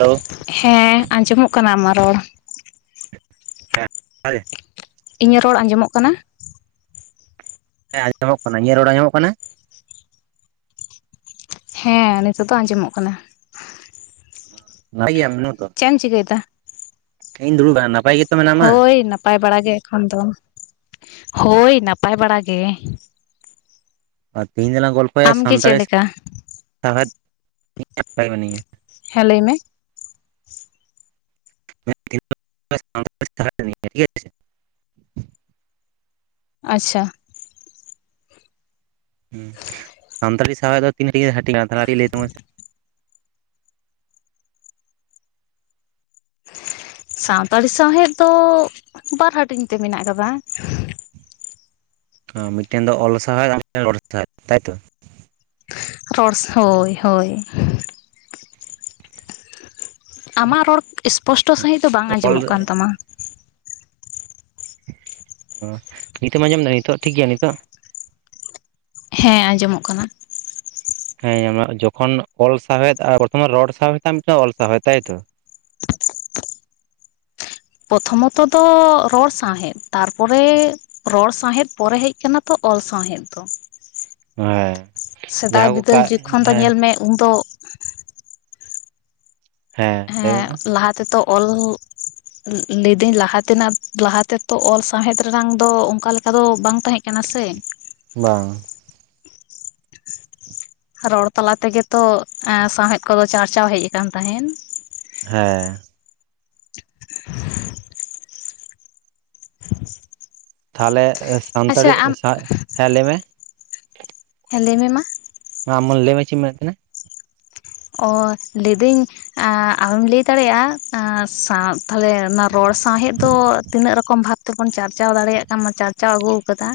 Hello. ᱦᱮᱸ, ᱟᱸᱡᱚᱢᱚᱜ ᱠᱟᱱᱟ ᱟᱢᱟᱜ ᱨᱚᱲ᱾ ᱦᱮᱸ, [unintelligible] ᱤᱧᱟᱹᱜ ᱨᱚᱲ ᱟᱸᱡᱚᱢᱚᱜ ᱠᱟᱱᱟ? ᱦᱮᱸ ᱟᱸᱡᱚᱢᱚᱜ ᱠᱟᱱᱟ, ᱤᱧᱟᱜ ᱨᱚᱲ ᱟᱸᱡᱚᱢᱚᱜ ᱠᱟᱱᱟ? ᱦᱮᱸ, ᱱᱤᱛᱚᱜ ᱫᱚ ᱟᱸᱡᱚᱢᱚᱜ ᱠᱟᱱᱟ᱾ ᱱᱟᱯᱟᱭ ᱜᱮᱭᱟᱢ [unintelligible] ᱛᱚ? ᱪᱮᱫ ᱮᱢ ᱪᱤᱠᱟᱹᱭᱮᱫᱟ? ᱤᱧ ᱫᱩᱲᱩᱵ ᱟᱠᱟᱱᱟ, ᱱᱟᱯᱟᱭ ᱜᱮ ᱛᱚ ᱢᱮᱱᱟᱢᱟ? ᱦᱳᱭ ᱱᱟᱯᱟᱭ ᱵᱟᱲᱟ ᱜᱮ ᱮᱠᱷᱚᱱ ᱫᱚ, ᱦᱳᱭ ᱱᱟᱯᱟᱭ ᱵᱟᱲᱟ ᱜᱮ᱾ ᱟᱨ ᱛᱮᱤᱦᱤᱧ ᱫᱚᱞᱟᱝ ᱜᱚᱞᱯᱚᱭᱟ ᱟᱢᱜᱮ ᱪᱮᱫ ᱥᱟᱱᱛᱟᱲᱤ ᱞᱮᱠᱟ ᱥᱟᱶᱦᱮᱫ᱾ ᱱᱟᱯᱟᱭ ᱜᱮ ᱢᱤᱱᱟᱹᱧᱟ᱾ ᱦᱮᱸ, ᱞᱟᱹᱭ ᱢᱮ? [unintelligible] [unintelligible] [unintelligible] ᱟᱪᱪᱷᱟ᱾ ᱥᱟᱱᱛᱟᱞᱤ ᱥᱟᱶᱦᱮᱫ ᱫᱚ ᱛᱤᱱᱟᱹᱜ ᱨᱮ ᱜᱮ ᱦᱟᱹᱴᱤᱧᱼᱟ, ᱛᱟᱦᱞᱮ ᱠᱟᱴᱤᱡ ᱞᱟᱹᱭ ᱛᱟᱵᱚᱱ ᱢᱮᱥᱮ? ᱥᱟᱱᱛᱟᱞᱤ ᱥᱟᱶᱦᱮᱫ ᱫᱚ, ᱵᱟᱨ ᱦᱟᱹᱴᱤᱧ ᱛᱮ ᱢᱮᱱᱟᱜ ᱠᱟᱫᱟ᱾ ᱢᱤᱫᱴᱮᱱ ᱫᱚ ᱚᱞ ᱥᱟᱣᱦᱮᱫ ᱟᱨ ᱢᱤᱫᱴᱟᱝ ᱫᱚ ᱨᱚᱲ ᱥᱟᱶᱦᱮᱫ, ᱛᱟᱭᱛᱚ? ᱨᱚᱲ [unintelligible] ᱦᱚᱭ ᱦᱚᱭ ᱾ ᱟᱢᱟᱜ ᱨᱚᱲ ᱤᱥᱯᱚᱥᱴᱚ ᱥᱟᱺᱦᱤᱡ ᱫᱚ ᱵᱟᱝ ᱚᱞ ᱟᱸᱡᱚᱢᱚᱜ ᱠᱟᱱ ᱛᱟᱢᱟ᱾ ᱱᱤᱛᱚᱜ ᱢᱟ ᱟᱸᱡᱚᱢ ᱫᱟ ᱱᱤᱛᱚᱜ ᱴᱷᱤᱠ ᱜᱮᱮᱭᱟ ᱱᱤᱛᱚᱜ ᱾ ᱦᱮᱸ ᱟᱸᱡᱚᱢᱚᱜ ᱠᱟᱱᱟ ᱾ ᱦᱮᱸ [unintelligible] ᱡᱚᱠᱷᱚᱱ ᱚᱞ ᱥᱟᱶᱦᱮᱫ ᱟᱨ ᱵᱟᱨᱛᱚᱢᱟᱱ ᱨᱚᱲ ᱥᱟᱶᱦᱮᱫ ᱢᱤᱫᱴ ᱚᱞ ᱥᱟᱶᱟᱦᱮᱫ ᱛᱟᱭᱛᱚ ᱾ ᱯᱚᱨᱚᱛᱷᱚᱢ ᱢᱚᱛᱚ ᱫᱚ ᱨᱚᱲ ᱥᱟᱶᱦᱮᱫ ᱛᱟᱨᱯᱚᱨᱮ ᱨᱚᱲ ᱥᱟᱶᱦᱮᱫ ᱯᱚᱨᱮ ᱦᱮᱡ ᱟᱠᱟᱱᱟ ᱛᱚ ᱚᱞ ᱥᱟᱶᱦᱮᱫ ᱫᱚ ᱾ ᱦᱮᱸ [unintelligible] ᱥᱮᱫᱟᱭ ᱡᱟᱦᱟᱸ ᱠᱚ ᱵᱤᱫᱟᱹᱞ ᱡᱚᱠᱷᱚᱱ ᱫᱚ ᱦᱮᱸ ᱧᱮᱞ ᱢᱮ ᱩᱱ ᱫᱚᱻ ᱞᱟᱹᱭ ᱦᱮᱸ ᱢᱮ ᱞᱟᱦᱟ ᱛᱮ ᱫᱚ ᱚᱞ ᱞᱟᱹᱭᱫᱟᱹᱧ ᱞᱟᱦᱟ ᱛᱮᱱᱟᱜ ᱞᱟᱦᱟ ᱛᱮ ᱛᱚ ᱚᱞ ᱥᱟᱶᱦᱮᱫ ᱨᱮᱱᱟᱜᱝ ᱫᱚ ᱚᱱᱠᱟ ᱞᱮᱠᱟ ᱫᱚ ᱵᱟᱝ ᱛᱟᱦᱮᱸ ᱠᱟᱱᱟ ᱾ ᱠᱮᱱᱟ ᱥᱮᱻ ᱾ ᱵᱟᱝ᱾ ᱨᱚᱲ ᱛᱟᱞᱟ ᱛᱮᱜᱮᱛᱚ ᱥᱟᱶᱦᱮᱫ ᱠᱚᱫᱚ ᱪᱟᱨᱪᱟᱣ ᱦᱮᱡ ᱟᱠᱟᱱ ᱛᱟᱦᱮᱸᱱ ᱾ ᱦᱮᱸᱻ ᱾ [unintelligible] ᱛᱟᱦᱚᱞᱮ ᱟᱪᱪᱷᱟ ᱥᱟᱱᱛᱟᱲᱤ ᱟᱢ [unintelligible] ᱞᱟᱹᱭᱢᱮ ᱾ ᱦᱮᱸᱻ ᱞᱟᱹᱭ ᱢᱮ ᱢᱟ ᱾ ᱢᱟ ᱟᱢ ᱢᱟ ᱞᱟᱹᱭᱢ ᱢᱮ ᱪᱮᱫ ᱢᱮᱱ ᱮᱫ ᱛᱟᱦᱮᱱᱟ? ᱚ ᱞᱟᱹᱭᱫᱟᱹᱧ ᱟᱢ ᱮᱢ ᱞᱟᱹᱭ ᱫᱟᱲᱮᱭᱟᱜᱼᱟ ᱥᱟᱶ ᱛᱟᱦᱞᱮ ᱚᱱᱟ ᱨᱚᱲ ᱥᱟᱶᱦᱮᱫ ᱫᱚ ᱛᱤᱱᱟᱹᱜ ᱨᱚᱠᱚᱢ ᱵᱷᱟᱵ ᱛᱮᱵᱚᱱ ᱪᱟᱨᱪᱟᱣ ᱫᱟᱲᱮᱭᱟᱜ ᱠᱟᱱᱟ ᱪᱟᱨᱪᱟᱣ ᱟᱹᱜᱩ ᱟᱠᱟᱫᱟ᱾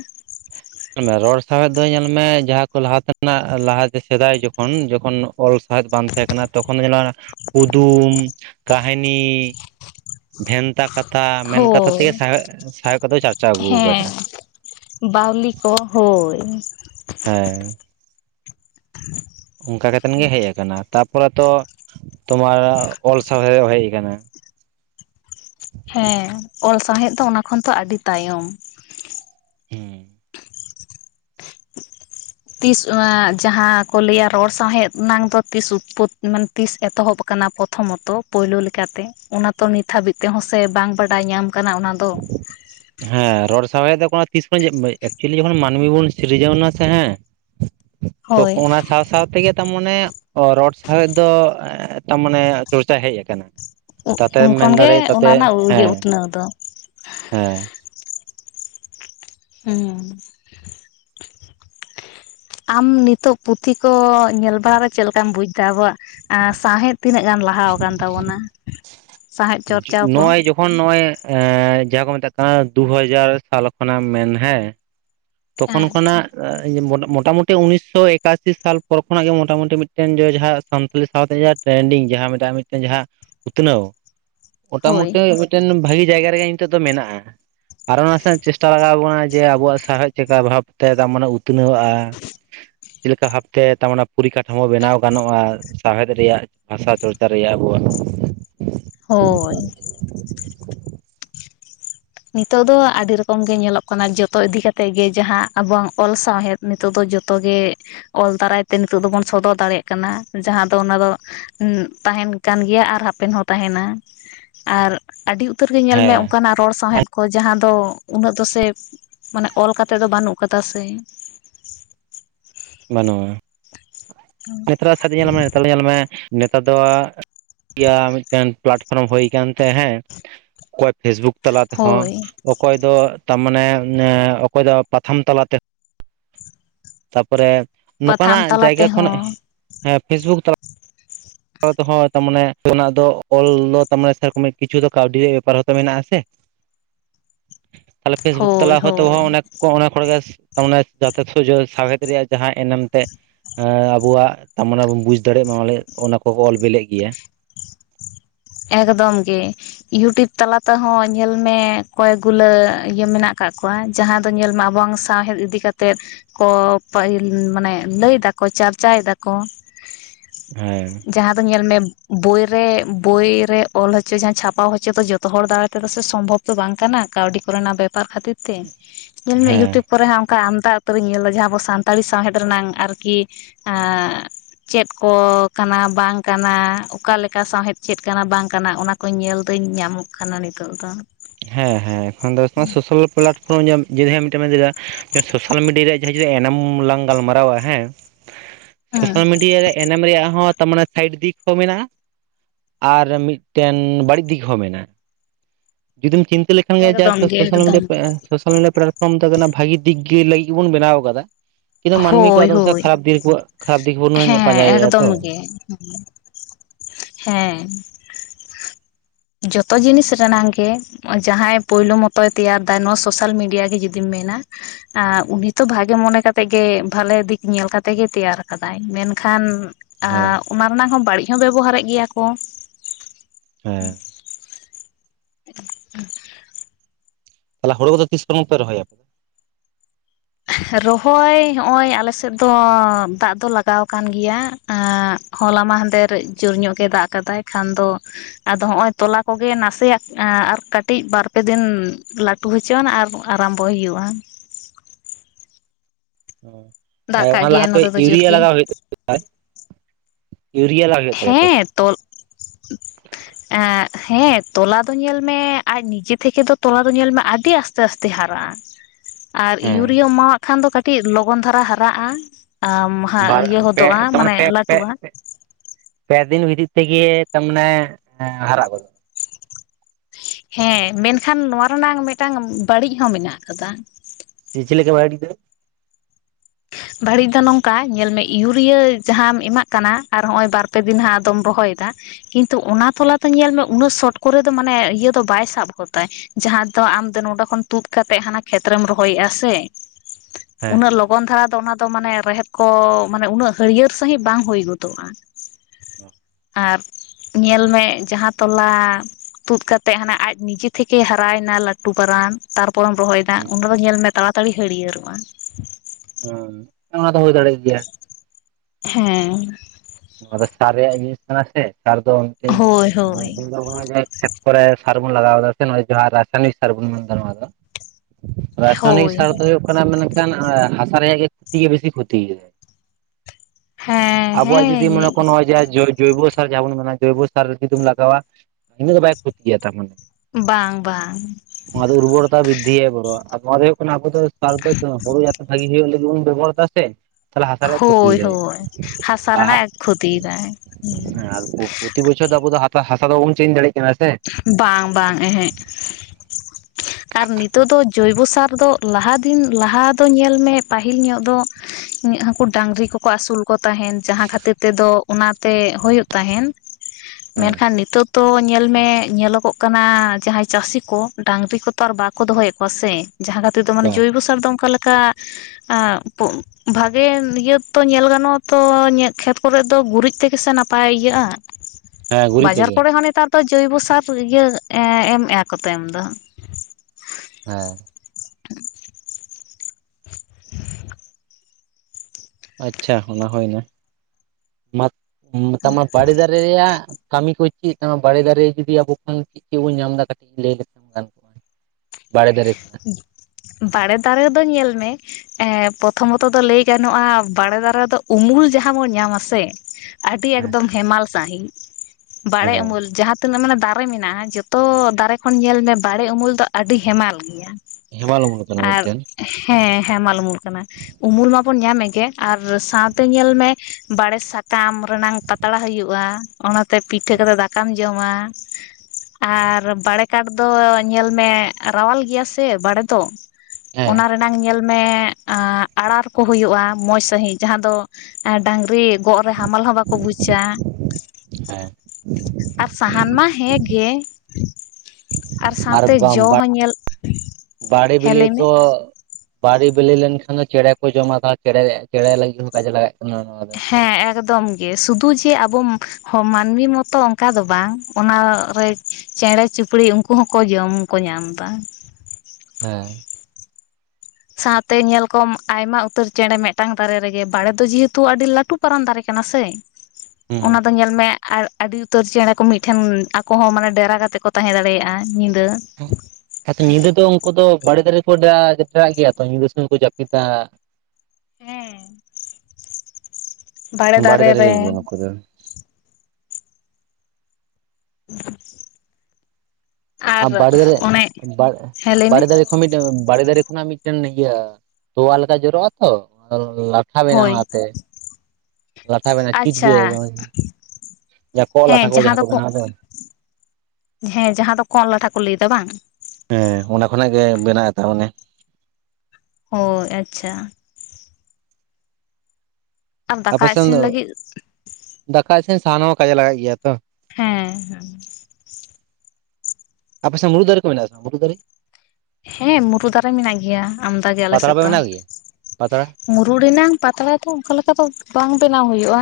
ᱧᱮᱞ ᱢᱮ ᱨᱚᱲ ᱥᱟᱶᱦᱮᱫ ᱫᱚ ᱧᱮᱞ ᱢᱮ ᱡᱟᱦᱟᱸ ᱠᱚ ᱞᱟᱦᱟ ᱛᱮᱱᱟᱜ ᱞᱟᱦᱟᱛᱮ ᱥᱮᱫᱟᱭ ᱡᱚᱠᱷᱚᱱ ᱡᱚᱠᱷᱚᱱ ᱚᱞ ᱥᱟᱶᱮᱫ ᱵᱟᱝ ᱛᱟᱦᱮᱸ ᱠᱟᱱᱟ ᱛᱚᱠᱷᱚᱱ ᱜᱮ ᱡᱮᱱᱟ ᱠᱩᱫᱩᱢ, ᱠᱟᱹᱟᱦᱤᱱᱤ ᱵᱷᱮᱱᱛᱟ ᱠᱟᱛᱷᱟ, ᱢᱮᱱ ᱠᱟᱛᱷᱟ ᱦᱳᱭ ᱛᱮᱜᱮ ᱥᱟ ᱥᱟᱦᱮ ᱠᱚᱫᱚ ᱪᱟᱨᱪᱟᱣ ᱟᱹᱜᱩ ᱦᱮᱸ ᱟᱠᱟᱫᱟ ᱾ ᱵᱟᱣᱞᱤ ᱠᱚ ᱦᱚᱭ᱾ ᱦᱮᱸᱻ [unintelligible] ᱚᱱᱠᱟ ᱠᱟᱛᱮᱱ ᱜᱮᱤ ᱦᱮᱡ ᱟᱠᱟᱱᱟ᱾ ᱛᱟᱯᱚᱨᱮ ᱛᱚ [inaudible] ᱛᱚᱢᱟᱨ ᱚᱞ ᱥᱟᱶᱦᱮᱫ ᱦᱮᱡ ᱟᱠᱟᱱᱟ᱾ ᱦᱮᱸ ᱚᱞ ᱥᱟᱶᱦᱮᱫ ᱫᱚ ᱚᱱᱟ ᱠᱷᱚᱱᱛᱚ ᱟᱹᱰᱤ ᱛᱟᱭᱚᱢ᱾ ᱦᱮᱸ ᱛᱤᱥ ᱚᱱᱟ ᱡᱟᱦᱟᱸ ᱠᱚ ᱞᱟᱹᱭᱼᱟ ᱨᱚᱲ ᱥᱟᱶᱦᱮᱫ ᱟᱱᱟᱝ ᱫᱚ ᱛᱤᱥ ᱩᱛᱯᱚᱛᱟᱱ ᱛᱤᱥ ᱮᱛᱚᱦᱚᱵ ᱟᱠᱟᱱᱟ ᱯᱨᱚᱛᱷᱚᱢᱚᱛᱚ ᱯᱩᱭᱭᱞᱳ ᱞᱮᱠᱟᱛᱮ? ᱚᱱᱟ ᱛᱚ ᱱᱤᱛ ᱦᱟᱹᱵᱤᱡ ᱛᱮᱦᱚᱸ ᱥᱮ ᱵᱟᱝ ᱵᱟᱰᱟᱭ ᱧᱟᱢ ᱟᱠᱟᱱᱟ ᱚᱱᱟᱫᱚ ᱾ ᱦᱮᱸ ᱨᱚᱲ ᱥᱟᱵᱟᱭ ᱫᱚ ᱛᱤᱥ [unintelligible] ᱮᱠᱪᱩᱭᱮᱞᱤ ᱡᱚᱠᱷᱚᱱ ᱢᱟᱹᱱᱢᱤ ᱵᱚᱱ ᱥᱤᱨᱡᱟᱹᱣ ᱮᱱᱟ ᱥᱮ ᱦᱮᱸ ᱛᱚ ᱦᱳᱭ ᱚᱱᱟ ᱥᱟᱶ-ᱥᱟᱶ ᱛᱮᱜᱮ ᱛᱟᱨ ᱢᱟᱱᱮ ᱚ ᱨᱚᱲ ᱥᱟᱶᱦᱮᱫ ᱫᱚ ᱛᱟᱨ ᱢᱟᱱᱮ ᱪᱚᱨᱪᱟ ᱦᱮᱡ ᱟᱠᱟᱱᱟ ᱾ ᱛᱟᱛᱮᱢ ᱢᱮᱱ ᱫᱟᱲᱮᱭᱟᱜ ᱛᱟᱛᱮ ᱦᱮᱸᱻ [unintelligible] ᱫᱚᱻ ᱦᱮᱸᱻ ᱦᱩᱸ ᱟᱢ ᱱᱤᱛᱚᱜ ᱯᱩᱛᱷᱤ ᱠᱚ ᱧᱮᱞ ᱵᱟᱲᱟ ᱢᱮ ᱪᱮᱫ ᱞᱮᱠᱟᱢ ᱵᱩᱡ ᱫᱟ ᱟᱵᱚᱣᱟᱜ ᱾ ᱟᱨ ᱥᱟᱶᱸᱦᱮᱫ ᱛᱤᱱᱟᱹᱜ ᱜᱟᱱ ᱞᱟᱦᱟ ᱟᱠᱟᱱ ᱛᱟᱵᱚᱱᱟ? ᱥᱟᱶᱦᱮᱫ ᱪᱚᱨᱪᱟᱣ ᱠᱚ ᱱᱚᱜᱼᱚᱭ ᱡᱚᱜ ᱛᱚᱠᱷᱚᱱ ᱱᱚᱜᱼᱚᱭ ᱮ ᱡᱟᱦᱟᱸ ᱠᱚ ᱢᱮᱛᱟᱜ ᱠᱟᱱᱟ ᱫᱩ ᱦᱟᱡᱟᱨ ᱥᱟᱞ ᱠᱷᱱᱟᱜ ᱢᱮᱱ ᱦᱮᱸ, ᱦᱮᱸ ᱛᱚᱠᱷᱚᱱ ᱠᱷᱚᱱᱟᱜ ᱢᱚᱴᱟ-ᱢᱩᱴᱤ ᱩᱱᱤᱥᱥᱚ ᱮᱠᱟᱥᱤ ᱥᱟᱞ ᱯᱚᱨ ᱠᱷᱚᱱᱟᱜ ᱜᱮ ᱢᱚᱴᱟ-ᱢᱩᱴᱤ ᱢᱤᱫᱴᱮᱱ ᱡᱮ ᱡᱟᱦᱟᱸ ᱥᱟᱱᱛᱟᱞᱤ ᱥᱟᱣᱛᱮ ᱴᱨᱮᱱᱰᱤᱝ ᱡᱟᱦᱟᱸ ᱢᱮᱟᱜ ᱢᱤᱫᱴ ᱡᱟᱦᱟᱸ ᱩᱛᱱᱟᱹᱣ ᱦᱳᱭ ᱢᱚᱴᱟ-ᱢᱩᱴᱤ ᱢᱤᱫᱴᱮᱱ ᱵᱷᱟᱜᱤ ᱡᱟᱭᱜᱟ ᱨᱮᱜᱮ ᱱᱤᱛᱚᱜ ᱫᱚ ᱢᱮᱱᱟᱜᱼᱟ ᱟᱨ ᱚᱱᱟ ᱥᱟᱶ ᱪᱮᱥᱴᱟ ᱞᱟᱜᱟᱣ ᱵᱚᱱᱟ ᱡᱮ ᱟᱵᱚᱣᱟᱜ ᱥᱦᱮᱫ ᱪᱮᱠᱟ ᱵᱷᱟᱵ ᱛᱮ ᱮᱠᱫᱚᱢ ᱢᱟᱱᱮ ᱩᱛᱱᱟᱹᱣᱟᱜᱼᱟ᱾ ᱪᱮᱫ ᱞᱮᱠᱟ ᱵᱷᱟᱵ ᱛᱮ ᱛᱨ ᱯᱚᱨᱤᱠᱟᱴᱷᱟᱢ ᱦᱚᱸ ᱵᱮᱱᱟᱣ ᱜᱟᱱᱚᱜᱼᱟ ᱥᱟᱶᱦᱮᱫ ᱨᱮᱭᱟᱜ ᱵᱷᱟᱥᱟ ᱪᱚᱨᱪᱟ ᱨᱮᱭᱟᱜ [unintelligible] ᱦᱚᱭ ᱱᱤᱛᱚᱜ ᱫᱚ ᱟᱹᱰᱤ ᱨᱚᱠᱚᱢ ᱜᱮ ᱧᱮᱞᱚᱜ ᱚᱱᱟ ᱡᱚᱛᱚ ᱤᱫᱤ ᱠᱟᱛᱮᱫ ᱜᱮ ᱡᱟᱦᱟᱸ ᱟᱵᱚᱣᱟᱜ ᱚᱞ ᱥᱟᱶᱦᱮᱫ ᱱᱤᱛᱚᱜ ᱫᱚ ᱡᱚᱛᱚ ᱜᱮᱻ ᱚᱞ ᱫᱟᱨᱟᱭ ᱛᱮ ᱱᱤᱛᱚᱜ ᱫᱚᱵᱚᱱ ᱥᱚᱫᱚᱨ ᱫᱟᱲᱮᱭᱟᱜ ᱠᱟᱱᱟ᱾ ᱡᱟᱦᱟᱸ ᱫᱚ ᱚᱱᱟ ᱫᱚ, ᱛᱟᱦᱮᱱ ᱠᱟᱱ ᱜᱮᱭᱟ ᱟᱨ ᱦᱟᱯᱮᱱ ᱦᱚᱸ ᱛᱟᱦᱮᱱᱟ᱾ ᱟᱨ ᱟᱹᱰᱤ ᱩᱛᱟᱹᱨ ᱜᱮ ᱧᱮᱞ ᱢᱮ ᱦᱮᱸ ᱚᱱᱠᱟᱱᱟᱜ ᱨᱚᱲ ᱥᱟᱶ ᱥᱟᱶᱦᱮᱫ ᱠᱚ ᱡᱟᱦᱟᱸ ᱫᱚ ᱩᱱᱟᱹᱜ ᱫᱚ ᱥᱮ ᱢᱟᱱᱮ ᱚᱞ ᱠᱟᱛᱮᱜ ᱫᱚ ᱵᱟᱹᱱᱩᱜ ᱠᱟᱫᱟ ᱥᱮ, ᱵᱟᱹᱱᱩᱜᱼᱟ᱾ ᱱᱮᱛᱟᱨᱟᱜ ᱥᱟᱶᱛᱮ ᱧᱮᱞ ᱢᱮ ᱱᱮᱛᱟᱨ ᱫᱚ ᱧᱮᱞ ᱢᱮ ᱱᱮᱛᱟᱨ ᱫᱚ ᱜᱤᱭᱟᱹ ᱢᱤᱫᱴᱮᱱ ᱯᱞᱟᱴᱯᱷᱨᱚᱢ ᱦᱩᱭ ᱟᱠᱟᱱ ᱛᱮ ᱦᱮᱸ ᱚᱠᱚᱭ ᱯᱷᱮᱥᱵᱩᱠ, ᱛᱟᱞᱟ ᱛᱮᱦᱚᱸ ᱦᱳᱭ ᱚᱠᱚᱭ ᱫᱚ ᱛᱟᱨᱢᱟᱱᱮ ᱚᱠᱚᱭ ᱫᱚ ᱯᱟᱛᱷᱟᱢ ᱛᱟᱞᱟ ᱛᱮᱦᱚᱸ, ᱯᱟᱛᱷᱟᱢ ᱱᱚᱝᱠᱟᱱᱟᱜ ᱛᱟᱞᱟ ᱡᱟᱭᱜᱟ ᱠᱷᱚᱱᱟᱜ ᱛᱮᱦᱚᱸ ᱦᱮᱸ ᱯᱷᱮᱥᱵᱩᱠ ᱛᱟᱞᱟ ᱛᱮ᱾ ᱛᱮᱦᱚᱸ ᱛᱟᱨ ᱢᱟᱱᱮ ᱚᱱᱟᱫᱚ ᱚᱞ ᱫᱚ ᱛᱟᱨᱢᱟᱱᱮ ᱥᱮ ᱨᱚᱠᱚᱢ ᱠᱤᱪᱷᱩ ᱫᱚ ᱠᱟᱹᱣᱰᱤ ᱨᱮᱭᱟᱜ ᱵᱮᱯᱟᱨ ᱦᱚᱸ ᱛᱚ ᱢᱮᱱᱟᱜᱼᱟ ᱥᱮ᱾ [inaudible] ᱛᱟᱦᱚᱞᱮ ᱯᱷᱮᱥᱵᱩᱠ ᱛᱟᱞᱟ ᱦᱳᱭ ᱦᱚᱛᱚ ᱦᱳᱭ ᱚᱱᱮᱠ ᱚᱱᱮᱠ ᱦᱚᱲ ᱠᱚᱜᱮ ᱛᱟᱨ ᱢᱟᱱᱮ ᱡᱟᱛᱮ ᱥᱩᱡᱳᱜ ᱥᱟᱶᱦᱮᱫ ᱨᱮᱭᱟᱜ ᱡᱟᱦᱟᱸ ᱮᱱᱮᱢ ᱛᱮᱜ, ᱟᱵᱚᱣᱟᱜ ᱛᱟᱨᱢᱟᱱᱮ ᱵᱚᱱ ᱵᱩᱡ ᱫᱟᱲᱮᱜ ᱢᱟ ᱚᱱᱟ ᱠᱚᱠᱚ ᱚᱞ ᱵᱤᱞᱮᱜ ᱜᱮᱭᱟ᱾ ᱮᱠᱫᱚᱢ ᱜᱮᱻ ᱤᱭᱩᱴᱩᱵᱽ ᱛᱟᱞᱟ ᱛᱮᱦᱚᱸ ᱧᱮᱞᱢᱮ ᱠᱚᱭᱮᱠ ᱜᱩᱞᱟᱹ ᱤᱭᱟᱹ ᱢᱮᱱᱟᱜ ᱟᱠᱟᱫ ᱠᱚᱣᱟ ᱡᱟᱦᱟᱸ ᱫᱚ ᱧᱮᱞᱢᱟ ᱟᱵᱚᱣᱟᱝ ᱥᱟᱶᱦᱮᱫ ᱤᱫᱤ ᱠᱟᱛᱮᱫ ᱠᱚ ᱯᱟᱹᱦᱤᱞ ᱢᱟᱱᱮ ᱞᱟᱹᱭ ᱫᱟᱠᱚ ᱪᱟᱨᱪᱟᱭ ᱫᱟᱠᱚ᱾ ᱦᱮᱸ᱾ ᱡᱟᱦᱟᱸ ᱫᱚ ᱧᱮᱞ ᱢᱮ ᱵᱳᱭ ᱨᱮ, ᱵᱚᱭ ᱨᱮ ᱚᱞ ᱦᱚᱪᱚ ᱡᱟᱦᱟᱸ ᱪᱷᱟᱯᱟᱣ ᱦᱚᱪᱚ ᱫᱚ ᱡᱚᱛᱚ ᱦᱚᱲ ᱫᱟᱨᱟ ᱛᱮᱫᱚ ᱥᱮ ᱥᱚᱢᱵᱷᱚᱵ ᱫᱚ ᱵᱟᱝ ᱠᱟᱱᱟ᱾ ᱠᱟᱹᱣᱰᱤ ᱠᱚᱨᱮᱱᱟᱜ ᱵᱮ ᱵᱮᱯᱟᱨ ᱠᱷᱟᱹᱛᱤᱨ ᱛᱮ ᱧᱮᱞ ᱢᱮ ᱦᱮᱸ ᱤᱭᱩᱴᱩᱵ ᱠᱚᱨᱮ ᱦᱚᱸ ᱚᱱᱠᱟ ᱟᱢᱫᱟ ᱩᱛᱟᱹᱨᱤᱧ ᱧᱮᱞ ᱫᱟ ᱡᱟᱦᱟᱸ ᱟᱵᱚ ᱥᱟᱱᱛᱟᱲᱤ ᱥᱟᱶᱦᱮᱫ ᱨᱮᱱᱟᱝ ᱟᱨᱠᱤ ᱮᱸᱜ ᱪᱮᱫ ᱠᱚ ᱠᱟᱱᱟ ᱵᱟᱝ ᱠᱟᱱᱟ ᱚᱠᱟᱞᱮᱠᱟ ᱥᱟᱶᱦᱮᱫ ᱪᱮᱫ ᱠᱟᱱᱟ ᱵᱟᱝ ᱠᱟᱱᱟ ᱚᱱᱟ ᱠᱚ ᱧᱮᱞ ᱫᱟᱹᱧ ᱧᱟᱢᱚᱜ ᱠᱟᱱᱟ ᱱᱤᱛᱚᱜ ᱫᱚ᱾ ᱦᱮᱸ ᱦᱮᱸ ᱮᱠᱷᱚᱱ ᱫᱚ ᱥᱳᱥᱟᱞ ᱯᱞᱟᱴ ᱡᱩᱫᱤ ᱦᱟᱜ ᱢᱤᱫᱴᱮᱱ ᱥᱳᱥᱟᱞ ᱢᱤᱰᱤᱭᱟ ᱨᱮᱭᱟᱜ ᱡᱟᱦᱟᱸᱭ ᱡᱩᱫᱤ ᱮᱱᱮᱢ ᱞᱟᱝ ᱜᱟᱞᱢᱟᱨᱟᱣᱟ ᱦᱮᱸ [inaudible] ᱥᱳᱥᱟᱞ ᱢᱤᱰᱤᱭᱟ ᱨᱮ ᱮᱱᱮᱢ ᱨᱮᱭᱟᱜ ᱦᱚᱸ ᱛᱟᱨᱢᱟᱱᱮ ᱥᱟᱭᱤᱴ ᱫᱤᱠ ᱦᱚᱸ ᱢᱮᱱᱟᱜᱼᱟ᱾ ᱟᱨ ᱢᱤᱫᱴᱮᱱ ᱵᱟᱹᱲᱤᱡ ᱫᱤᱠ ᱦᱚᱸ ᱢᱮᱱᱟᱜ᱾ ᱡᱩᱫᱤᱢ ᱪᱤᱱᱛᱟᱹ ᱞᱮᱠᱷᱟᱱ ᱜᱮ ᱡᱟᱥ ᱮᱠᱫᱚᱢ ᱥᱳᱥᱟᱞ ᱮᱠᱫᱚᱢ ᱜᱮ ᱢᱤᱰᱤᱭᱟ ᱥᱳᱥᱟᱞ ᱢᱤᱰᱤᱭᱟ ᱯᱞᱟᱴᱯᱷᱨᱚᱢ ᱫᱚ ᱠᱟᱱᱟ ᱵᱷᱟᱜᱤ ᱫᱤᱠ ᱫᱤᱭᱮ ᱞᱟᱹᱜᱤᱫ ᱜᱮᱵᱚᱱ ᱵᱮᱱᱟᱣ ᱟᱠᱟᱫᱟ᱾ ᱠᱤᱱᱛᱩ ᱢᱟᱹᱱᱢᱤ ᱠᱚ ᱦᱳᱭ ᱟᱫᱚᱢ ᱥᱚᱢᱚᱭ ᱦᱳᱭ ᱠᱷᱟᱨᱟᱯ ᱠᱷᱟᱨᱟᱯ ᱫᱤᱠ ᱵᱚᱱ ᱦᱮᱸ ᱯᱟᱸᱡᱟᱭᱮᱜᱼᱟ ᱛᱚ᱾ ᱮᱠᱫᱚᱢ [unintelligible] ᱦᱮᱸ᱾ ᱡᱚᱛᱚ ᱡᱤᱱᱤᱥ ᱨᱮ ᱨᱮᱱᱟᱜᱝ ᱜᱮ, ᱡᱟᱦᱟᱸᱭ ᱯᱳᱭᱞᱳ ᱢᱚᱛᱚᱭ ᱛᱮᱭᱟᱨ ᱫᱟ ᱱᱚᱣᱟ ᱥᱳᱥᱟᱞ ᱢᱤᱰᱤᱭᱟ ᱜᱮ ᱡᱩᱫᱤᱢ ᱢᱮᱱᱟ᱾ ᱟᱨ ᱩᱱᱤ ᱛᱚ ᱵᱷᱟᱜᱮ ᱢᱚᱱᱮ ᱠᱟᱛᱮᱜ ᱜᱮ ᱵᱷᱟᱞᱮ ᱫᱤᱠ ᱧᱮᱞ ᱠᱟᱛᱮ ᱜᱮ ᱛᱮᱭᱟᱨ ᱟᱠᱟᱫᱟ᱾ ᱢᱮᱱᱠᱷᱟᱱ ᱦᱮᱸ ᱚᱱᱟ ᱨᱮᱱᱟᱜ ᱦᱚᱸ ᱵᱟᱹᱲᱤᱡ ᱦᱚᱸ ᱵᱮᱵᱚᱦᱟᱨᱮᱜ ᱜᱮᱭᱟ ᱠᱚ᱾ ᱦᱮᱸ᱾ [inaudible] ᱛᱟᱦᱚᱞᱮ ᱦᱳᱲᱳ ᱠᱚ ᱫᱚ ᱛᱤᱥ ᱠᱷᱚᱱ ᱯᱮ ᱨᱚᱦᱚᱭᱟ? ᱨᱚᱦᱚᱭ ᱦᱚᱜᱼᱚᱭ ᱟᱞᱮᱥᱮᱫ ᱫᱚ ᱫᱟᱜ ᱫᱚ ᱞᱟᱜᱟᱣ ᱟᱠᱟᱱ ᱜᱮᱭᱟ᱾ ᱦᱟᱸᱜ ᱦᱚᱞᱟ ᱢᱟᱦᱟᱸᱫᱮᱨ ᱡᱳᱨ ᱧᱚᱜ ᱜᱮ ᱫᱟᱜ ᱟᱠᱟᱫᱟᱭ ᱠᱷᱟᱱ ᱫᱚ᱾ ᱟᱫᱚ ᱦᱚᱸᱜ ᱚᱭ ᱛᱚᱞᱟ ᱠᱚᱜᱮ ᱱᱟᱥᱮᱭᱟᱜ ᱟᱨ ᱠᱟᱹᱴᱤᱡ ᱵᱟᱨᱯᱮ ᱫᱤᱱ ᱞᱟᱹ ᱴᱩ ᱦᱚᱪᱚᱣᱟᱱ ᱟᱨ ᱟᱨᱟᱢᱵᱚᱭ ᱦᱩᱭᱩᱜᱼᱟ᱾ ᱟᱨ ᱫᱟᱜ ᱠᱟᱜ ᱚᱱᱟ ᱜᱮᱭᱟᱭ ᱞᱟᱦᱟᱛᱮ ᱱᱚᱛᱮ ᱫᱚ ᱡᱳᱨ ᱤᱭᱩᱨᱤᱭᱟ ᱜᱮ ᱞᱟᱜᱟᱣ ᱦᱩᱭᱩᱜ ᱛᱟᱯᱮᱭᱟ᱾ ᱤᱭᱩᱨᱤᱭᱟ ᱞᱟᱜᱟᱣ ᱦᱩᱭᱩᱜ ᱛᱟᱯᱮᱭᱟ ᱛᱚ ᱦᱮᱸ ᱛᱚᱞ ᱦᱮᱸ ᱛᱚᱞᱟ ᱫᱚ ᱧᱮᱞ ᱢᱮ ᱟᱡ ᱱᱤᱡᱮ ᱛᱷᱮᱠᱮ ᱫᱚ ᱛᱚᱞᱟ ᱫᱚ ᱧᱮᱞ ᱢᱮ ᱟᱹᱰᱤ ᱟᱥᱛᱮ ᱟᱥᱛᱮ ᱦᱟᱨᱟᱜᱼᱟ᱾ ᱟᱨ ᱦᱮᱸ ᱤᱭᱩᱨᱤᱭᱟᱹᱢ ᱮᱢᱟᱣᱟᱜ ᱠᱷᱟᱱ ᱫᱚ ᱠᱟᱹᱴᱤᱡ ᱞᱚᱜᱚᱱ ᱫᱷᱟᱨᱟ ᱦᱟᱨᱟᱜᱼᱟ ᱟᱢ ᱦᱟᱸᱜ ᱵᱟᱨ ᱤᱭᱟᱹ ᱯᱮ ᱦᱚᱚᱫᱚᱜᱼᱟ ᱛᱟᱨᱢᱟᱱᱮ ᱢᱟᱱᱮ ᱯᱮ ᱯᱮ ᱞᱟᱹᱴᱩᱜᱼᱟ ᱯᱮ ᱫᱤᱱ ᱵᱷᱤᱛᱨᱤ ᱛᱮᱜᱮ ᱛᱟᱨᱢᱟᱱᱮ ᱦᱟᱨᱟᱜ ᱜᱚᱫᱚᱜ ᱦᱮᱸ ᱢᱮᱱᱠᱷᱟᱱ ᱱᱚᱣᱟ ᱨᱮᱱᱟᱝ ᱢᱤᱫᱴᱟᱝ ᱵᱟᱹᱲᱤᱡ ᱦᱚᱸ ᱢᱮᱱᱟᱜ ᱟᱠᱟᱫᱟ ᱪᱮ ᱪᱮᱫ ᱞᱮᱠᱟ ᱵᱰᱤ ᱫᱚ [inaudible] ᱵᱟᱹᱲᱤᱡ ᱫᱚ ᱱᱚᱝᱠᱟ ᱧᱮᱞ ᱢᱮ ᱤᱭᱩᱨᱤᱭᱟᱹ ᱡᱟᱦᱟᱸᱟᱢ ᱮᱢᱟᱜ ᱠᱟᱱᱟ ᱟᱨ ᱱᱚᱜ ᱚᱚᱭ ᱵᱟᱨ ᱯᱮ ᱫᱤᱱ ᱦᱟᱸᱜ ᱟᱫᱚᱢ ᱨᱚᱦᱚᱭᱮᱫᱟ ᱠᱤᱱᱛᱩ ᱚᱱᱟ ᱛᱟᱞᱟᱛᱮ ᱧᱮᱞ ᱢᱮ ᱩᱱᱟᱹᱜ ᱥᱚᱴ ᱠᱚᱨᱮ ᱫᱚ ᱢᱟᱱᱮ ᱤᱭᱟᱹ ᱫᱚ ᱵᱟᱭ ᱥᱟᱵ ᱜᱚᱫᱟᱭ ᱡᱟᱦᱟᱸ ᱫᱚ ᱟᱢ ᱫᱚ ᱱᱚᱰᱮ ᱠᱷᱚᱱ ᱛᱩᱫ ᱠᱟᱛᱮᱜ ᱦᱟᱱᱟ ᱠᱷᱮᱛᱨᱮᱢ ᱨᱚᱦᱚᱭᱮᱫᱼᱟ ᱥᱮ ᱦᱮᱸ ᱩᱱᱟᱹᱜ ᱞᱚᱜᱚᱱ ᱫᱷᱟᱨᱟ ᱛᱚ ᱚᱱᱟ ᱫᱚ ᱢᱟᱱᱮ ᱨᱮᱦᱮᱫ ᱠᱚ ᱢᱟᱱᱮ ᱩᱱᱟᱹᱜ ᱦᱟᱹᱨᱭᱟᱹᱲ ᱥᱟᱺᱦᱤᱡ ᱵᱟᱝ ᱦᱩᱭ ᱜᱚᱫᱚᱜᱼᱟ ᱦᱚᱸ ᱟᱨ ᱧᱮᱞ ᱢᱮ ᱡᱟᱦᱟᱸ ᱛᱚᱞᱟ ᱛᱩᱫ ᱠᱟᱛᱮᱜ ᱦᱟᱱᱮ ᱟᱡ ᱱᱤᱡᱮ ᱛᱷᱮᱠᱮ ᱦᱟᱨᱟᱭᱱᱟ ᱞᱟᱹᱴᱩ ᱯᱟᱨᱟᱱ ᱛᱟᱨᱯᱚᱨᱮᱢ ᱨᱚᱦᱚᱭ ᱫᱟ ᱚᱸᱰᱮ ᱫᱚ ᱧᱮᱞ ᱢᱮᱮ ᱛᱟᱲᱟ ᱛᱟᱲᱤ ᱦᱟᱹᱲᱭᱟᱹᱲᱚᱜᱼᱟ ᱦᱟᱸ ᱚᱱᱟ ᱫᱚ ᱦᱩᱭ ᱫᱟᱲᱮᱭᱟᱜ ᱜᱮᱭᱟ ᱦᱮᱸ ᱱᱚᱣᱟ ᱫᱚ ᱥᱟᱨ ᱨᱮᱭᱟᱜ ᱡᱤᱱᱤᱥ ᱠᱟᱱᱟ ᱥᱮ ᱥᱟᱨ ᱫᱚ ᱚᱱᱛᱮ ᱦᱳᱭ [unintelligible] ᱦᱳᱭ [unintelligible] ᱠᱚ ᱥᱟᱨ ᱵᱚᱱ ᱞᱟᱜᱟᱣ ᱮᱫᱟ ᱥᱮ ᱡᱚᱦ ᱨᱟᱥᱟᱭᱚᱱᱤᱠ ᱥᱟᱨ ᱵᱚᱱ ᱢᱮᱱᱫᱟ ᱱᱚᱣᱟ ᱫᱚ ᱨᱟᱥᱟᱭᱚᱱᱤᱠ ᱦᱳᱭ ᱥᱟᱨ ᱫᱚ ᱦᱩᱭᱩᱜ ᱠᱟᱱᱟ ᱢᱮᱱᱠᱷᱟᱱ ᱦᱟᱥᱟ ᱨᱮᱭᱟᱜ ᱜᱮ ᱠᱷᱚᱛᱤ ᱜᱮ ᱵᱮᱥᱤ ᱠᱷᱚᱛᱤᱟᱭ ᱦᱮᱸ ᱦᱮᱸ ᱤᱭᱟᱹᱮᱜ ᱜᱮᱭᱟ ᱡ ᱡᱨᱚᱵ ᱡᱚᱭᱵᱚᱚᱥᱟᱨ ᱡᱟᱦᱟᱸ ᱵᱚᱱ ᱢᱮᱱᱟ ᱡᱚᱭᱵᱚᱚᱥ ᱥᱟᱨ ᱡᱩᱫᱤᱢ ᱞᱟᱜᱟᱣᱟ ᱤᱱᱟᱹᱜ ᱫᱚ ᱵᱟᱭ ᱠᱷᱚᱛᱤ ᱜᱮᱭᱟ ᱛᱟᱱ ᱵᱟᱝ ᱵᱟᱝ ᱱᱚᱣᱟ ᱫᱚ ᱩᱨᱵᱚᱨᱚᱛᱟ ᱵᱤᱫᱫᱤᱭᱟᱭ ᱵᱚᱨᱚ ᱱᱚᱣᱟ ᱫᱚ ᱦᱩᱭᱩᱜ ᱵᱷᱟᱜᱤ ᱦᱩᱭᱩᱜᱼᱟ ᱞᱟᱹᱜᱤᱫ ᱵ ᱵᱮᱵᱚᱦᱟᱨ ᱛᱟ ᱥᱮ ᱛᱟᱦᱚᱞᱮ ᱦᱟᱥᱟ ᱨᱮᱭᱟᱜ ᱦᱳᱭ ᱠᱷᱚᱛᱤᱭᱮᱫᱟᱭ ᱦᱳᱭ ᱦᱟᱥᱟ ᱨᱮᱱᱟᱜ ᱟᱨ ᱮ ᱠᱷᱚᱛᱤᱭᱮᱫᱟᱭ ᱟᱨ ᱯᱨᱚᱛᱤ ᱵᱚᱪᱷᱚᱨ ᱟᱵᱚ ᱦᱟᱛᱟ ᱦᱟᱥᱟ ᱫᱚ ᱵᱟᱵᱚᱱ ᱪᱮᱧᱡ ᱫᱟᱲᱭᱟᱜ ᱠᱟᱱᱟ ᱥᱮ ᱵᱟᱝ ᱵᱟᱝ ᱮᱦᱮᱜ ᱟᱨ ᱱᱤᱛᱚᱜ ᱫᱚ ᱡᱳᱵᱚ ᱥᱟᱨ ᱫᱚ ᱞᱟᱦᱟ ᱫᱤᱱ ᱞᱟᱦᱟ ᱫᱚ ᱧᱮᱞ ᱢᱮ ᱯᱟᱹᱦᱤᱞ ᱧᱚᱜ ᱫᱚ ᱤᱧᱟᱹᱜ ᱦᱟᱹᱠᱩ ᱰᱟᱝᱝᱨᱤ ᱠᱚᱠᱚ ᱟᱹᱥᱩᱞ ᱠᱚ ᱛᱟᱦᱮᱱ ᱡᱟᱦᱟᱸ ᱠᱷᱟᱹᱛᱤᱨ ᱛᱮᱫᱚ ᱚᱱᱟᱛᱮ ᱦᱩᱭᱩᱜ ᱛᱟᱦᱮᱱ ᱦᱮᱸ ᱢᱮᱱᱠᱷᱟᱱ ᱱᱤᱛᱚᱜ ᱛᱚ ᱧᱮᱞ ᱢᱮ ᱧᱮᱞᱚᱜᱚᱜ ᱠᱟᱱᱟ ᱡᱟᱦᱟᱸᱭ ᱪᱟᱥᱤ ᱠᱚ ᱰᱟᱹᱝᱨᱤ ᱠᱚ ᱛᱚ ᱟᱨ ᱵᱟᱠᱚ ᱫᱚᱦᱚᱭᱮᱫ ᱠᱚᱣᱟ ᱥᱮ ᱡᱟᱦᱟᱸ ᱠᱷᱟᱹᱛᱤᱨ ᱫᱚ ᱢᱟᱱᱮ ᱵᱟᱝ ᱡᱳᱭᱵᱚ ᱥᱟᱨ ᱫᱚ ᱚᱱᱠᱟ ᱞᱮᱠᱟ [unintelligible] ᱵᱷᱟᱜᱮ ᱤᱭᱟᱹ ᱛᱚ ᱧᱮᱞ ᱜᱟᱱᱚᱜᱼᱟ ᱛᱚ ᱠᱷᱮᱛ ᱠᱚᱨᱮᱮᱫ ᱫᱚ ᱜᱩᱨᱤᱡ ᱛᱮᱜᱮᱮᱥᱮ ᱱᱟᱯᱟᱭ ᱤᱭᱟᱹᱜᱼᱟ ᱦᱮᱸ ᱜᱩᱨᱤᱡ ᱵᱟᱡᱟᱨ ᱛᱮᱜᱮ ᱠᱚᱨᱮ ᱦᱚᱸ ᱱᱮᱛᱟᱨ ᱫᱚ ᱡᱳᱚᱭᱵᱚ ᱥᱟᱨ ᱤᱭᱟᱹ ᱮᱢᱮᱫᱼᱟ ᱠᱚ ᱛᱟᱭᱚᱢ ᱫᱚ ᱦᱮᱸ [unintelligible] ᱟᱪᱪᱷᱟ ᱚᱱᱟ ᱦᱩᱭᱱᱟ [unintelligible] ᱛ ᱵᱟᱲᱤᱫᱟᱨ ᱨᱮᱭᱟᱜ ᱠᱟᱹᱢᱤ ᱠᱚ ᱪᱮᱫ ᱠᱟᱱᱟ ᱵᱟᱨᱮ ᱫᱟᱨᱮ ᱡᱩᱫᱤ ᱟᱵᱚ ᱠᱷ ᱪᱮᱫ ᱪᱮᱫ ᱵᱚᱱ ᱧᱟᱢ ᱮᱟ ᱠᱟᱹᱴᱤᱡ ᱞᱟᱹᱭ ᱞᱮᱠᱷ ᱜᱟᱱ ᱠᱚᱜᱼᱟ ᱵᱟᱲᱮ ᱫᱟᱨᱮ ᱠᱷᱚᱱᱟᱜ ᱵᱟᱲᱮ ᱫᱟᱨᱮ ᱫᱚ ᱧᱮᱞ ᱢᱮᱮ ᱮᱜ ᱯᱨᱚᱛᱷᱚᱢᱚᱛᱚ ᱫᱚ ᱞᱟᱹᱭ ᱜᱟᱱᱚᱜᱼᱟ ᱵᱟᱲᱮ ᱫᱟᱨᱮ ᱨᱮ ᱫᱚ ᱩᱢᱩᱞ ᱡᱟᱦᱟᱸ ᱵᱚᱱ ᱧᱟᱢ ᱟᱥᱮ ᱟᱹᱰᱤ ᱮᱠᱫᱚᱢ ᱦᱮᱢᱟᱞ ᱥᱟᱹᱦᱤᱡ ᱵᱟᱲᱮ ᱦᱮᱸ ᱩᱢᱩᱞ ᱡᱟᱦᱟᱸ ᱛᱤᱱᱟᱹᱜ ᱢᱟᱱᱮ ᱫᱟᱨᱮ ᱢᱮᱱᱟᱜᱼᱟ ᱡᱚᱛᱚ ᱫᱟᱨᱮ ᱠᱷᱚᱱ ᱧᱮᱞ ᱢᱮ ᱵᱟᱲᱮ ᱩᱢᱩᱞ ᱫᱚ ᱟᱹᱰᱤ ᱦᱮᱢᱟᱞ ᱜᱮᱭᱟ ᱦᱮᱣᱟᱟᱞ ᱩᱢᱞ ᱠᱟᱱᱟ ᱟᱨ ᱢᱤᱫᱴᱝ ᱦᱮᱸ ᱦᱮᱢᱟᱞ ᱩᱢᱩᱞ ᱠᱟᱱᱟ ᱩᱢᱩᱞ ᱢᱟᱵᱚᱱ ᱧᱟᱢᱮᱫ ᱜᱮ ᱟᱨ ᱥᱟᱶᱛᱮ ᱧᱮᱞ ᱢᱮ ᱵᱟᱲᱮ ᱥᱟᱠᱟᱢ ᱨᱮᱱᱟᱜ ᱯᱟᱛᱲᱟ ᱦᱩᱭᱩᱜᱼᱟ ᱚᱱᱟᱛᱮ ᱯᱤᱴᱷᱟᱹ ᱠᱟᱛᱮ ᱫᱟᱠᱟᱢ ᱡᱚᱢᱟ ᱟᱨ ᱵᱟᱲᱮ ᱠᱟᱴ ᱫᱚ ᱧᱮᱞ ᱢᱮᱮ ᱨᱟᱣᱟᱞ ᱜᱮᱭᱟ ᱥᱮ ᱵᱟᱲᱮ ᱫᱚ ᱚᱱᱟ ᱦᱮᱸ ᱨᱮ ᱮᱱᱟᱝ ᱧᱮᱞ ᱢᱮᱸᱻ ᱟᱸ ᱟᱲᱟᱨ ᱠᱚ ᱦᱩᱭᱩᱜᱼᱟ ᱢᱚᱸᱡᱽ ᱥᱟᱺᱦᱤᱡ ᱡᱟᱦᱟᱸ ᱫᱚ ᱰᱟᱝᱨᱤ ᱜᱚᱜ ᱨᱮ ᱦᱟᱢᱟᱞ ᱦᱚᱸ ᱵᱟᱠᱚ ᱵᱩᱡᱟ [unintelligible] ᱥᱟᱦᱟᱱ ᱢᱟ ᱦᱮᱸ ᱜᱮᱮ ᱟᱨ ᱥᱟᱶᱛᱮ ᱡᱚ ᱦᱚᱸ ᱧᱮᱞ ᱵᱟᱲᱮ ᱦᱮᱸ ᱞᱟᱹᱭ ᱢᱮ ᱵᱮᱞᱮᱫᱚ ᱵᱲᱮ ᱵᱤᱞᱤ ᱞᱮᱱᱠᱷᱟᱱ ᱫᱚ ᱪᱮᱬᱮ ᱠᱚ ᱡᱚᱢᱟᱫᱟ ᱪᱮᱬᱮ ᱪᱮᱬᱮ ᱞᱟᱹᱜᱤᱫ ᱦᱚᱸ ᱠᱟᱡ ᱞᱟᱜᱟᱜ ᱠᱟᱱᱟ ᱱᱚᱣᱟ ᱦᱮᱸ ᱮᱠᱫᱚᱢ ᱜᱮ ᱥᱩᱫᱩ ᱡᱮ ᱟᱵᱚᱢ ᱦᱚ ᱢᱟᱹᱱᱢᱤ ᱢᱚᱛᱚ ᱚᱱᱠᱟ ᱫᱚ ᱵᱟᱝ ᱚᱱᱟ ᱨᱮ ᱪᱮᱬᱮ ᱪᱩᱯᱲᱤ ᱩᱱᱠᱩ ᱦᱚᱸᱠᱚ ᱡᱚᱢ ᱠᱚ ᱧᱟᱢ ᱫᱟ ᱦᱮᱸ ᱥᱟᱶᱛᱮ ᱧᱮᱞ ᱠᱚᱢ ᱟᱭᱢᱟ ᱩᱛᱟᱹᱨ ᱪᱮᱬᱮ ᱢᱤᱫᱴᱟᱝ ᱫᱟᱨᱮ ᱨᱮᱜᱮ ᱵᱟᱲᱮ ᱫᱚ ᱡᱮᱦᱮᱛᱩ ᱟᱹᱰᱤ ᱞᱟᱟᱹᱴᱩ ᱯᱟᱨᱚᱢ ᱫᱟᱨᱮ ᱠᱟᱱᱟ ᱥᱮ ᱦᱩᱸ ᱚᱱᱟ ᱫᱚ ᱧᱮᱞ ᱢᱮ ᱟᱨ ᱟᱹᱰᱤ ᱩᱛᱟᱹᱨ ᱪᱮᱬᱮ ᱠᱚ ᱢᱤᱫᱴᱷᱮᱱ ᱟᱠᱚ ᱦᱚᱸ ᱢᱟᱱᱮ ᱰᱮᱨᱟ ᱠᱟᱛᱮᱮᱫ ᱠᱚ ᱛᱟᱦᱮᱸ ᱫᱟᱲᱮᱭᱟᱜᱼᱟ ᱧᱤᱫᱟᱹ [unintelligible] ᱧᱤᱫᱟᱹ ᱫᱚ ᱩᱱᱠᱩ ᱫᱚ ᱵᱟᱲᱮ ᱫᱟᱨᱮ ᱨᱮᱠᱚ ᱰᱮᱨᱟ ᱰᱮᱨᱟᱜ ᱜᱮᱭᱟ ᱛᱚ ᱧᱤᱫᱟᱹ ᱥᱚᱢᱚᱭ ᱠᱚ ᱡᱟᱹᱯᱤᱫᱟ ᱦᱮᱸ ᱵᱟᱲᱮ ᱫᱟᱨᱮ ᱨᱮᱱ [unintelligible] [unintelligible] ᱟᱨ ᱵᱟᱲᱮ ᱫᱟᱨᱮ ᱚᱱᱮ ᱦᱮᱸ ᱞᱟᱹᱭ ᱢᱮ ᱵᱟᱲᱮ ᱫᱟᱨᱮ ᱵᱟᱲᱮ ᱫᱟᱨᱮ ᱠᱷᱚᱱᱟᱜ ᱢᱤᱫᱴᱮᱱ ᱤᱭᱟᱹ ᱛᱚᱣᱟ ᱞᱮᱠᱟ ᱡᱚᱨᱚᱜ ᱟ ᱛᱚ ᱛᱟᱵᱱᱟ ᱦᱳᱭ ᱚᱱᱟᱛᱮ [unintelligible] ᱞᱟᱴᱷᱟ ᱵᱮᱱᱟᱜᱼᱟ ᱪᱤᱴ ᱟᱪᱪᱷᱟ ᱜᱮ ᱡᱟ ᱠᱚᱸᱜ ᱦᱮᱸ ᱞᱟᱴᱷᱟ ᱠᱚ ᱡᱟᱦᱟᱸ ᱠᱚ ᱫᱚᱠᱚ ᱵᱮᱱᱟᱣ ᱫᱚ ᱦᱮᱸ ᱡᱟᱦᱟᱸ ᱫᱚᱠᱚ ᱠᱚᱜ ᱞᱟᱴᱷᱟ ᱠᱚ ᱞᱟᱹᱭᱮᱫᱟ ᱵᱟᱝ ᱦᱮᱸ ᱚᱱᱟ ᱠᱷᱚᱱᱟᱜ ᱜᱮ ᱵᱮᱱᱟᱜ ᱛᱟᱦᱚᱞᱮ ᱦᱳᱭ ᱟᱪᱪᱷᱟ ᱟᱨ ᱟᱯ ᱫᱟᱠᱟ ᱥᱮᱱ ᱤᱥᱤᱱ ᱫᱚ ᱞᱟᱹᱜᱤᱫ ᱫᱟᱠᱟ ᱤᱥᱤᱱ ᱥᱟᱦᱟᱱ ᱦᱚᱸ ᱠᱟᱡᱮ ᱞᱟᱜᱟᱜ ᱜᱮᱭᱟ ᱛᱚ ᱦᱮᱸ ᱟᱯᱮ ᱥᱮᱫ ᱢᱩᱨᱩᱫ ᱠᱚ ᱢᱮᱱᱟᱜ ᱟ ᱥᱮ ᱵᱟᱝ ᱢᱩᱨᱩᱫ ᱫᱟ. ᱨᱮ ᱦᱮᱸ ᱢᱩᱨᱩ ᱫᱟᱨᱮ ᱢᱮᱱᱟᱜ ᱜᱮᱭᱟ ᱟᱢᱫ ᱜᱮ ᱟᱞᱮ ᱯᱟᱛᱲᱟ ᱥᱮᱫ ᱯᱮ ᱫᱚ ᱵᱮᱱᱟᱣ ᱜᱮᱭᱟ ᱯᱟᱛᱲᱟ ᱢᱩᱨᱩ ᱨᱮᱱᱟᱝ ᱯᱟᱛᱲᱟ ᱫᱚ ᱚᱱᱠᱟ ᱞᱮᱠᱟ ᱫᱚ ᱵᱟᱝ ᱵᱮᱱᱟᱣ ᱦᱩᱭᱩᱜᱼᱟ